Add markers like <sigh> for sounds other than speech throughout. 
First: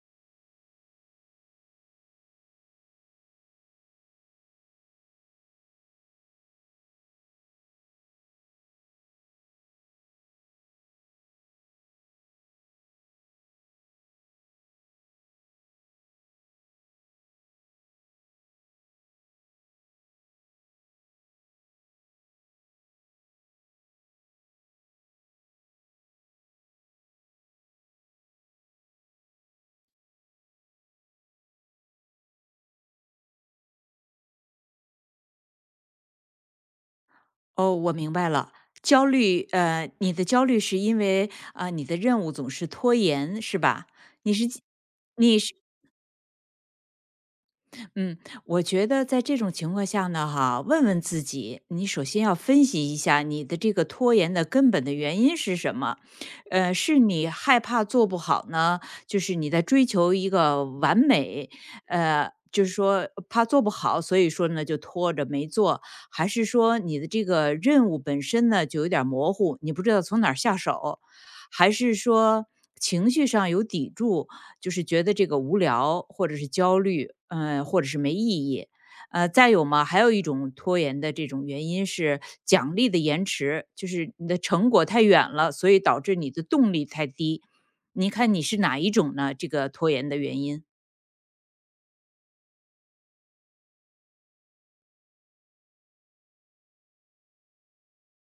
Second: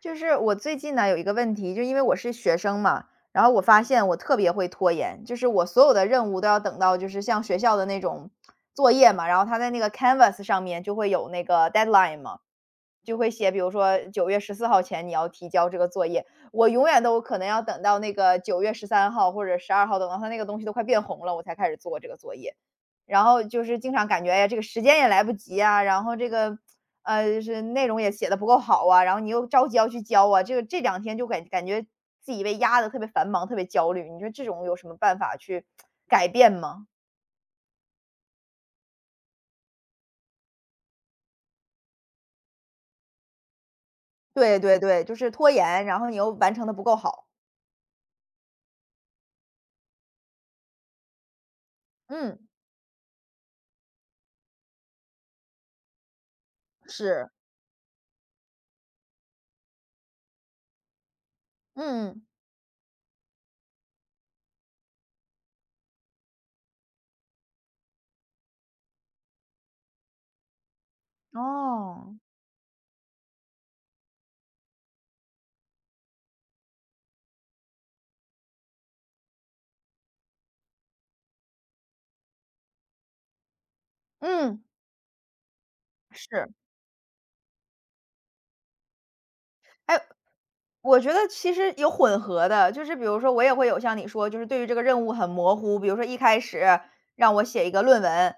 就是我最近呢有一个问题，就因为我是学生嘛，然后我发现我特别会拖延，就是我所有的任务都要等到就是像学校的那种作业嘛，然后他在那个 Canvas 上面就会有那个 deadline 嘛，就会写，比如说9月14号前你要提交这个作业，我永远都可能要等到那个9月13号或者12号，等到他那个东西都快变红了，我才开始做这个作业。然后就是经常感觉，哎呀，这个时间也来不及啊，然后这个，就是内容也写的不够好啊，然后你又着急要去交啊，这个这两天就感觉自己被压的特别繁忙，特别焦虑。你说这种有什么办法去改变吗？哦，我明白了。焦虑，你的焦虑是因为你的任务总是拖延，是吧？你是对对对，就是你拖是延，然后你又完成的不够好。嗯，我觉得在这种情况下呢，问问自己，你首先要嗯，分析一下你的这个拖延的根本的原因是什么？是你是，害怕做不好呢，就是你在追求一个完美，嗯，就是说怕做不好，所以说呢就拖着没做，还是说你的这个任务本身呢就有点儿模糊，你不知道从哪儿下手，还是哦，说情绪上有抵触，就是觉得这个无聊或者是焦虑，或者是没意义。再有嘛，还有一种拖延的这种原因是奖励的延迟，就是你的嗯，成果太远了，所以导致你的是。动力太低。你看你是哪一种呢？这个拖哎，延的原因？我觉得其实有混合的，就是比如说我也会有像你说，就是对于这个任务很模糊，比如说一开始让我写一个论文，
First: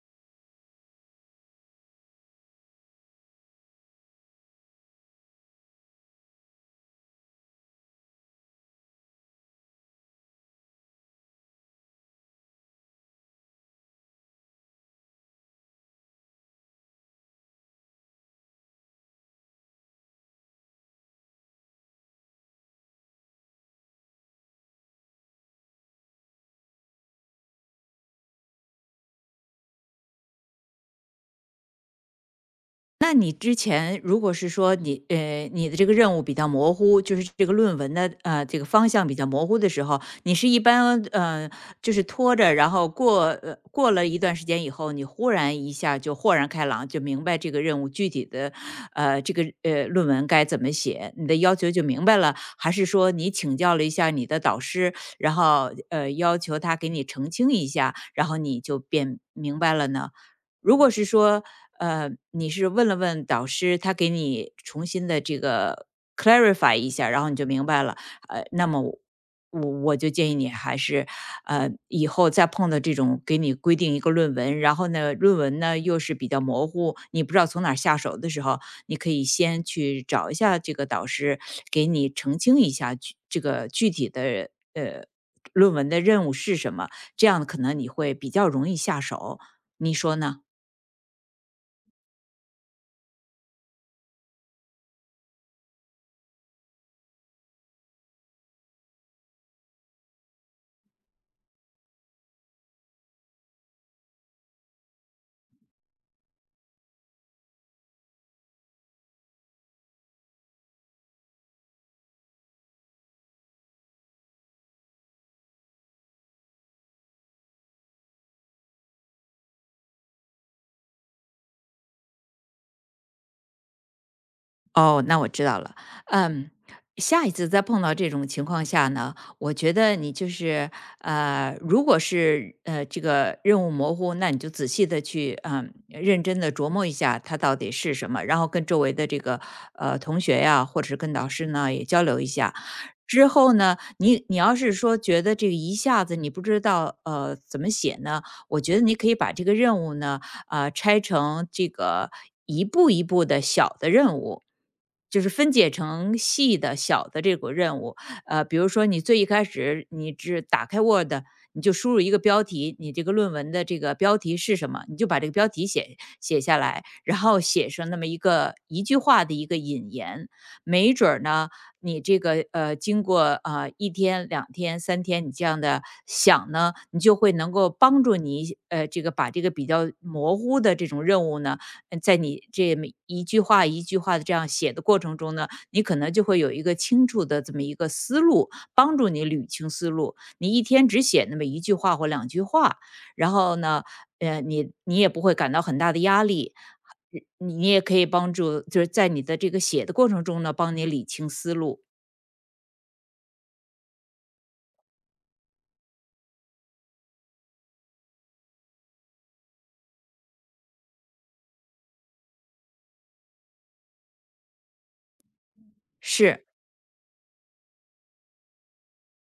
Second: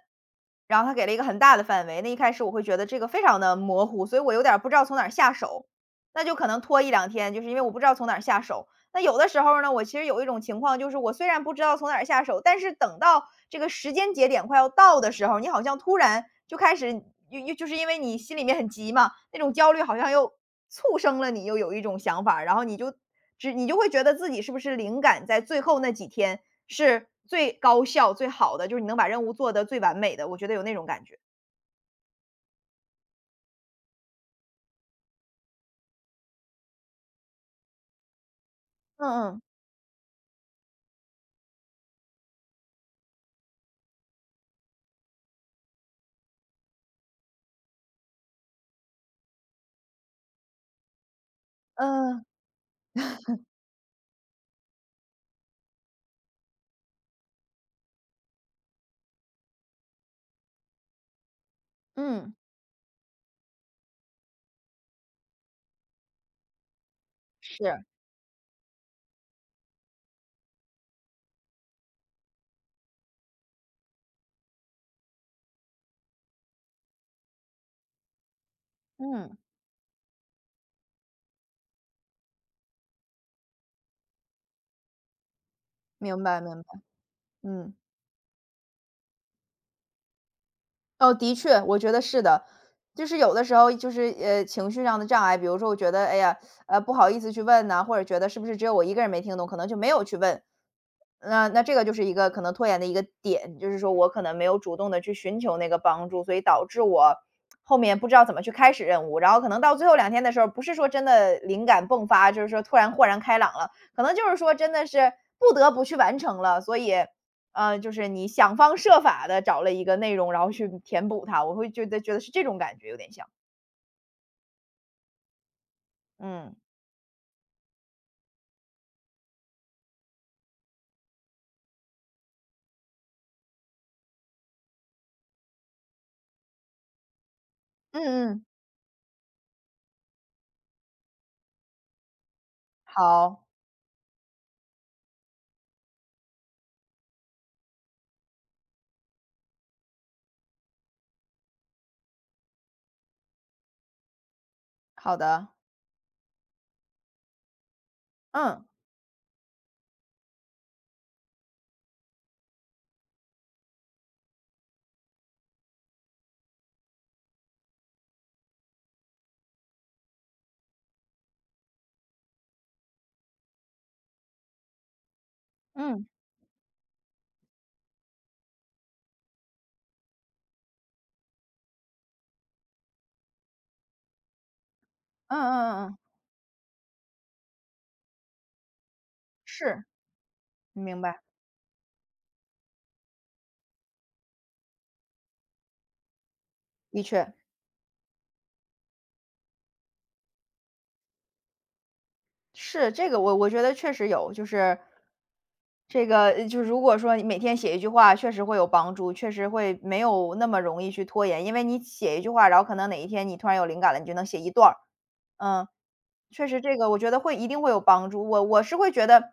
然后他给了一个很大的范围，那一开始我会觉得这个非常的模糊，所以我有点儿不知道从哪儿下手，那就可能拖一两天，就是因为我不知道从哪儿下手。那有的时候呢，我其实有一种情况，就是我虽然不知道从哪儿下手，但是等到这个时间节点快要到的时候，你好像突然就开始，又就是因为你心里面很急嘛，那种焦虑好像又促生了你又有一种想法儿，然后你就你就会觉得自己是不是灵感在最后那几天是最高效、最好的，就是你能把任务做得最完美的，我觉得有那种感觉。那你之前如果是说你的这个任务比较模糊，就是这个论文的这个方向比较嗯模糊的时候，你是一般就是拖着，然后过了一段时间以后，你忽然一下就豁然开朗，就明白这个任务具体的这个论文该怎么写，你的要求就明嗯白嗯了，还是说你请教了一下你的导师，然后要求他给你澄清一下，然后你就变明白了呢？如果是说，嗯，你是问了问导师，他给你重新的这个 clarify 一下，然后你就明白是，了，那么我就建议你还是，以后再碰到这种给你规定一个论文，然后呢，论文呢又是比较模糊，你不知道从哪儿下手的时候，你可嗯以嗯，先去找一下这个导师，给你澄清一下这个具体的论文的明任务白是明什白，么，这样可嗯。能你会比较容易下手，你说呢？哦，的确，我觉得是的。就是有的时候就是情绪上的障碍，比如说我觉得哎呀，不好意思去问呐、或者觉得是不是只有我一个人没听懂，可能就没有去问。那这个就是一个可能拖延的一个点，就是说我可能没有主动的去寻求那个帮助，所以导致我后面不知道怎么去开始任务，然后可能到最后两天的时候，不是说真的灵感迸发，就是说突然豁然开朗了，可能就是说真的是不得不去完成了，所以嗯，就是你想方设法的找了一个内容，然后去填补它，我会觉得是这种感觉有点像。哦，那我知道了。嗯，嗯。下一次再碰到这种情况下呢，我觉得你就是如果是这个任务模糊，那你就仔细的去认真的琢磨一下它到底是嗯什么，然嗯，后跟周围的这个同学呀，或者是跟导师呢也交流一下。之好，后呢，你要是说觉得这个一下子你不知道怎么写呢，我觉得你可以把这个任务呢拆成这个一步一步的小的任务。好就是的。分解成细的、小的这个任务，比嗯，如说你最一开始你只打开 Word,你就输入一个标题，你这个论文的这个标题是什么，你就把这个标题写下来，然后写上那么一个一句话的一个引言，没准儿呢，你这个经过1天、2天、3天，你这样的嗯，想呢，你就会能够帮助你这个把这个比较模糊的这种任务呢，在你这么一句话一句话的这样写的过程中嗯呢，你嗯嗯可嗯，能就会有一个清楚的这么一个思路，帮助你捋清是，思路。你一天明只白，写那么一句话或两句话，然后呢，你也不会感到很大的压力，的确，你你也可以帮助，就是在你的这个写的过程中呢，帮你理清思路。是，这个我觉得确实有，就是这个就是如果说你每天写一句话，确实会有帮助，确实会没有那么容易去拖延。因为你写一句话，然后可能哪一天你突然有灵感了，你就能写一段儿，嗯。是，确实这个我觉得会一定会有帮助。我是会觉得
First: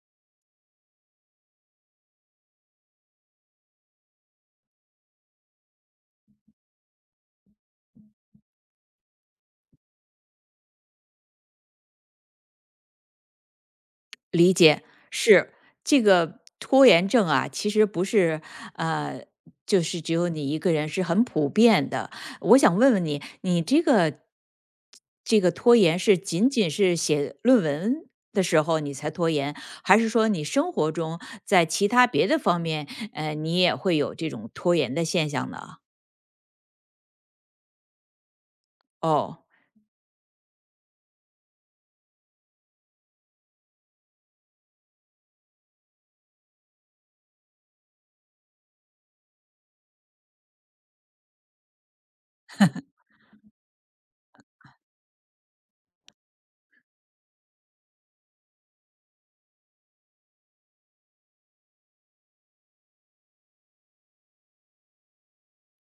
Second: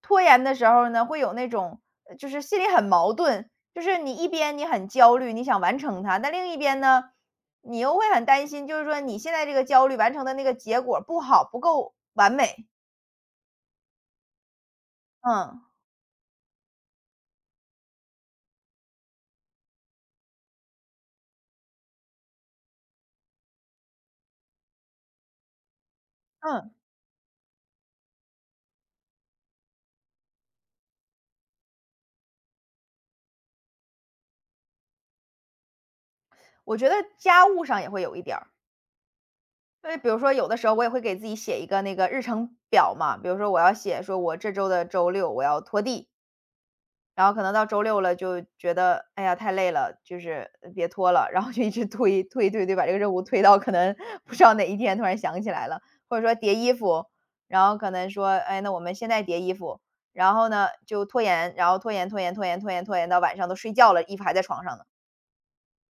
拖延的时候呢，会有那种就是心里很矛盾，就是你一边你很焦虑，你想完成它，但另一边呢，你又会很担心，就是说你现在这个焦虑完成的那个结果不好，不够完美。理解，是嗯这个拖延症啊，其实不是呃，就是只有你一个人，是很普遍的。我想问问你，你这个拖延是仅仅嗯，是写论文的时候你才拖延，还是说你生活中在其他别的方面，你也会有这种拖延的现象呢？我觉得家务上也会有一点儿。哦，因为比如说，有的时候我也会给自己写一个那个日程表嘛，比如说我要写说，我这周的周六我要拖地，然后可能到周六了就觉得，哎呀，太累了，就是别拖了，<laughs> 然后就一直推推推推，把这个任务推到可能 <laughs> 不知道哪一天突然想起来了，或者说叠衣服，然后可能说，哎，那我们现在叠衣服，然后呢就拖延，然后拖延拖延拖延拖延拖延到晚上都睡觉了，衣服还在床上呢。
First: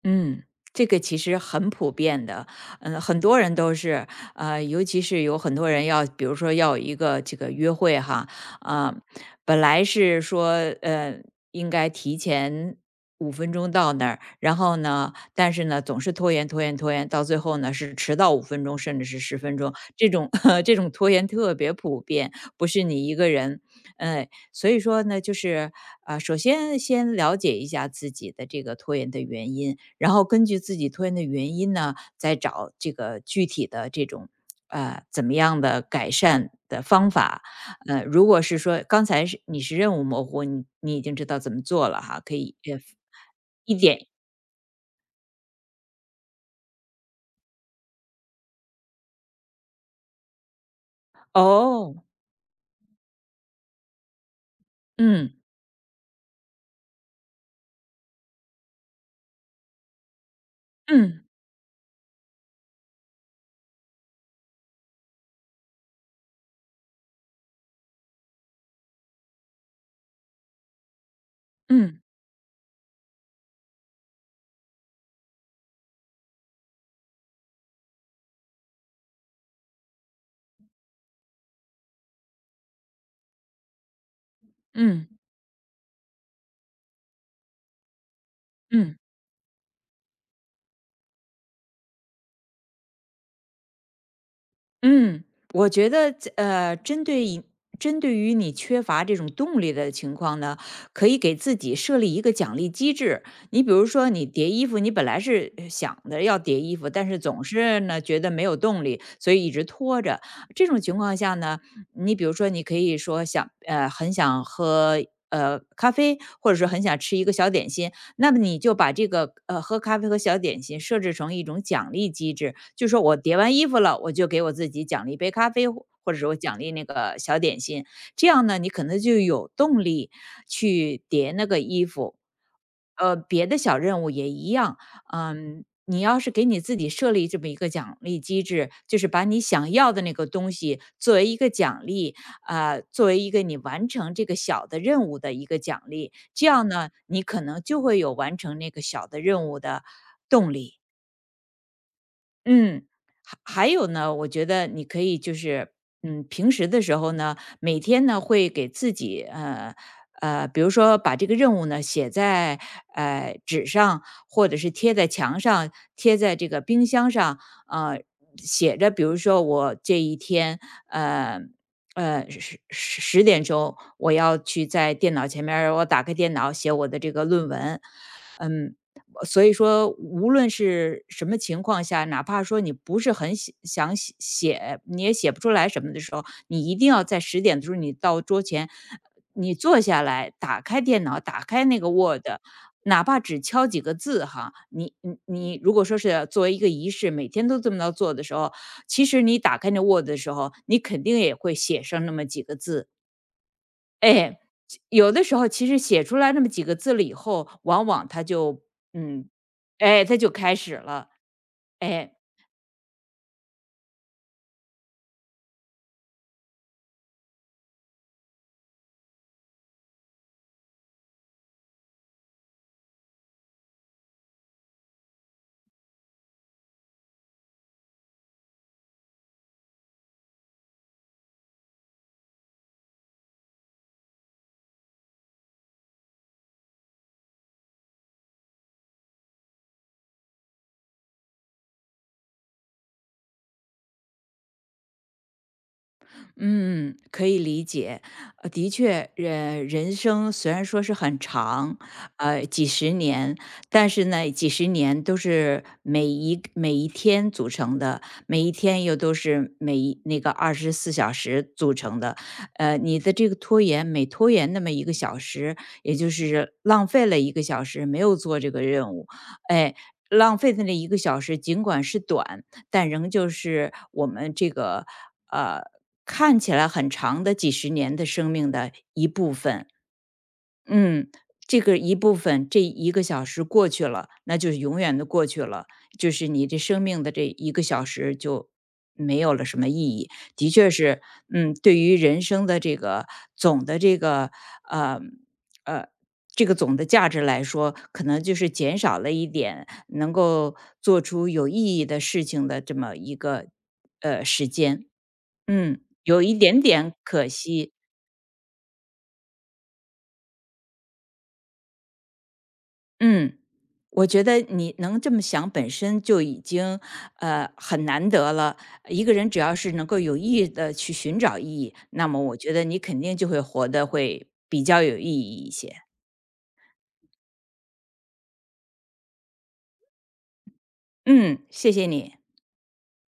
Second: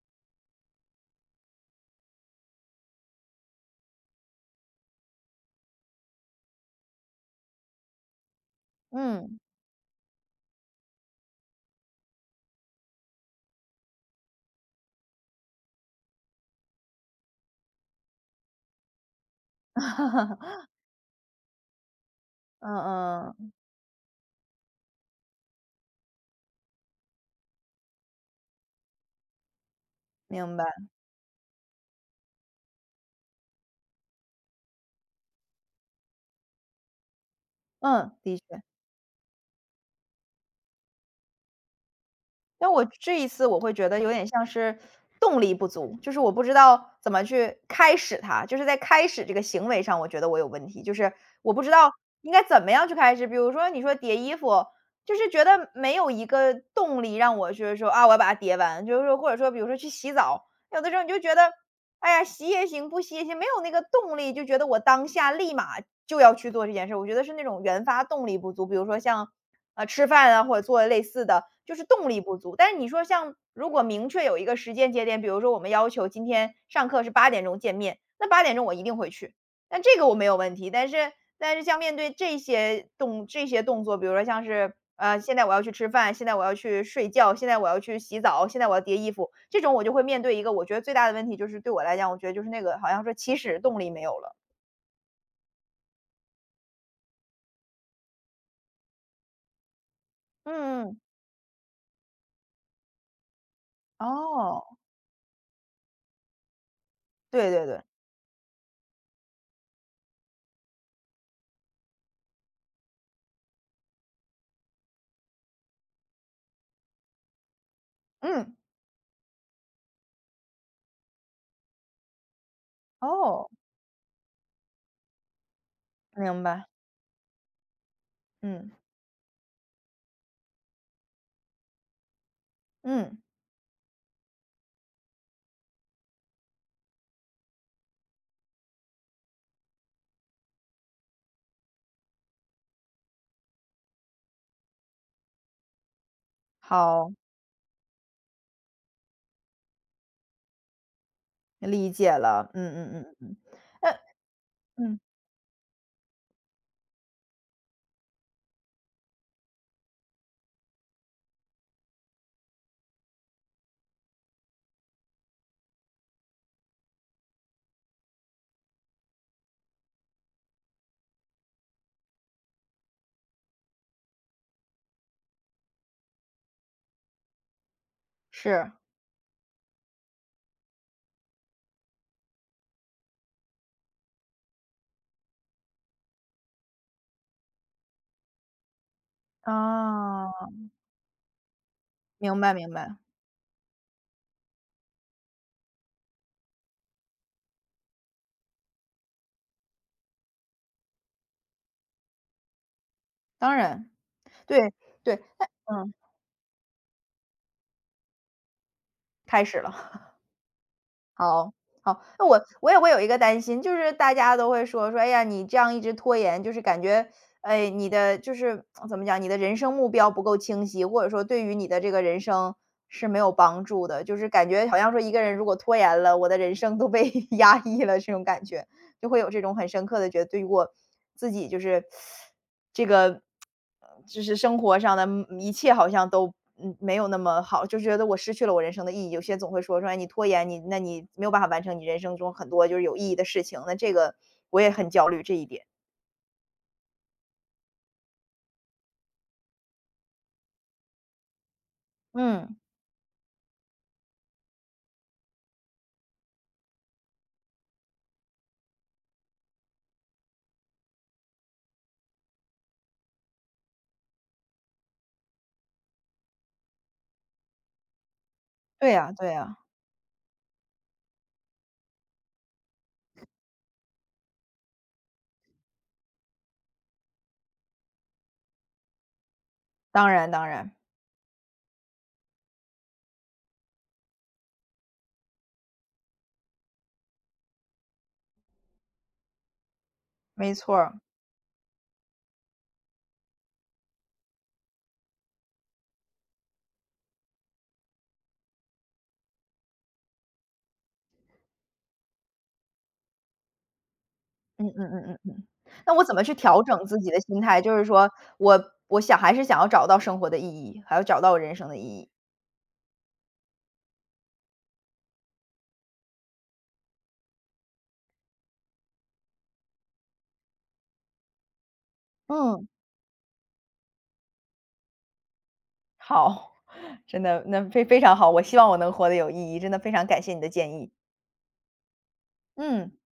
嗯，这个其实很普遍的，很多人都是，尤其是有很多人要，比如说要有一个这个约会哈，啊、嗯本来是说，呃，应该提前五分钟到那儿，然后呢，但是呢，总是拖延拖延拖延，到最后呢是迟到五分钟，甚至是10分钟，这种 <laughs> 这种拖延特别普遍，不是你一个嗯嗯，人，所以说呢，就是首先先了解一下自己的这个拖延的原因，然后根明据白，自己拖延的原因呢，再找这个具体的这种怎么样的改善的方法。嗯，如的果是确。说刚才是你是任务模糊，你已经知道怎么做了哈，可以但我这一次我会一觉得点有点像是动力不足，就是我不知道怎么去开始它，就是在开始这个行为上，我觉得我有问题，就是我不知道哦，应该怎么样去开始。比如说你说叠衣服，就是觉得没有一个动力让我就是说啊，我要把它叠完，就是说或者说比如说去洗澡，有的时候你就嗯觉得，哎呀，洗也行，不洗也行，没有那个动力，就觉得我当下立马就要去做这件事儿，我觉得是那种原发动力不足。比如说像啊，吃饭啊，或者做类似的，就是嗯动力不足。但是你说像如果明确有一个时间节点，比如说我们要求今天上课是八点钟见面，那八点钟我一定会去，但这个我没有问题。但是像面对这些动作，比如说像嗯是嗯嗯现在我要去吃饭，现在我要去睡觉，现在我要去洗澡，现在我要叠嗯。衣服，这种我就会面对一个我觉得最大的问题，就是对我来讲，我觉得就是那个好像说起始动力没有了。嗯，我觉得针对于你缺乏这种动力的情况呢，嗯，嗯嗯可以给自己设立一个奖励机制。你比如说，你叠哦，衣服，你本来是想着要叠衣服，但是总对对对，是呢觉得没有动力，所以一直拖着。这种情况下呢，你比如说，你可以说想很想喝。咖啡，或者是很想吃一个小点心，那么嗯，你就把这个喝咖啡和小点心设置成一种奖励机制，就说我叠哦，完衣服了，我就给我自己奖励一杯咖啡，或者说我明奖白，励那个小点心。这样呢，嗯。你可能就有动力去叠那个衣服。嗯，别的小任务也一样，你要是给你自己设立这么一个奖励机制，就是把你想要的那个东西作为一个奖励，作为一个你完成这个小的任务的一个奖励，这样呢，好，你可能就会有完成那个小的任务的动力。理解了。嗯嗯，嗯嗯嗯嗯，还还有那呢，我觉得你嗯，可以就是，平时的时候呢，每天呢会给自己比如说把这个任务呢写在纸上，或者是贴在墙上，贴在这个冰箱上，呃，写着，比如说我这一天，呃。十点钟我要去在电脑前面儿我打开电脑写我的这个论文，是，嗯，所以说无论是什么情况下，哪怕说你不是很喜想写写，你也写不出来什么的时候，你一定要在十点的时候你到桌前，你坐下啊，来，打开电脑，打开那个 Word,明白明白，哪怕只敲几个字哈，你如果说是作为一个仪式，每天都这么着做的时候，其实你打开那 Word 的时候，你肯定也会写上那么几个字。当然，哎，对有对，的时那候其实嗯，写出来那么几个字了以后，往往他就嗯，开始了。哎，他就开始了，好，好，哎。那我也会有一个担心，就是大家都会说说，哎呀，你这样一直拖延，就是感觉，哎，你的就是怎么讲，你的人生目标不够清晰，或者说对于你的这个人生是没有帮助的，就是感觉好像说一个人如果拖延了，我的人生都被 <laughs> 压抑了，这种感觉就会有这种很深刻的觉得，对于我自己就是生活上的嗯一切好像都，嗯，没有那么好，就觉得我失去了我人生的意义。有些总会说说："哎，你拖延，你那你没有办法完成你人生中很多就是有意义的事情。"那这个我也很焦虑这一点。嗯，可以理解。的确，人生虽然说是很长，嗯，几十年，但是呢，几十年都是每一天组成的，每一天又都是每一那个24小时组成的。你的这个拖延，每拖延那么一个小时，也就是浪费了一个小时没有做这个对任务，呀对呀，哎，浪费的那一个小时，尽管是短。但仍旧是我们这个呃看起来很长的几十年的生命的一部分。当然当然，嗯，这个一部分，这一个小时过去了，那就是永远的过去了，就是你这生命的这一个小时就没有了什么意义。的没确错儿。是，对于人生的这个总的呃呃价值来说，可能就是减少了一点能够做出有意义的事情的这么一个时嗯间。嗯嗯嗯嗯，那我怎有么一去点调整点自己的可心态？惜。就是说我想还是想要找到生活的意义，还要找到我人生的意义。嗯。我觉得你能这么想，本身就已经很难得了。一个人只要是能够有意的去寻找意义，那么我觉得嗯，你肯定就会活得会比较有意义一些。好，<laughs> 真的，那非常好，我希望我能活得有意义，真的非常感谢你的建议。嗯，谢谢你。嗯。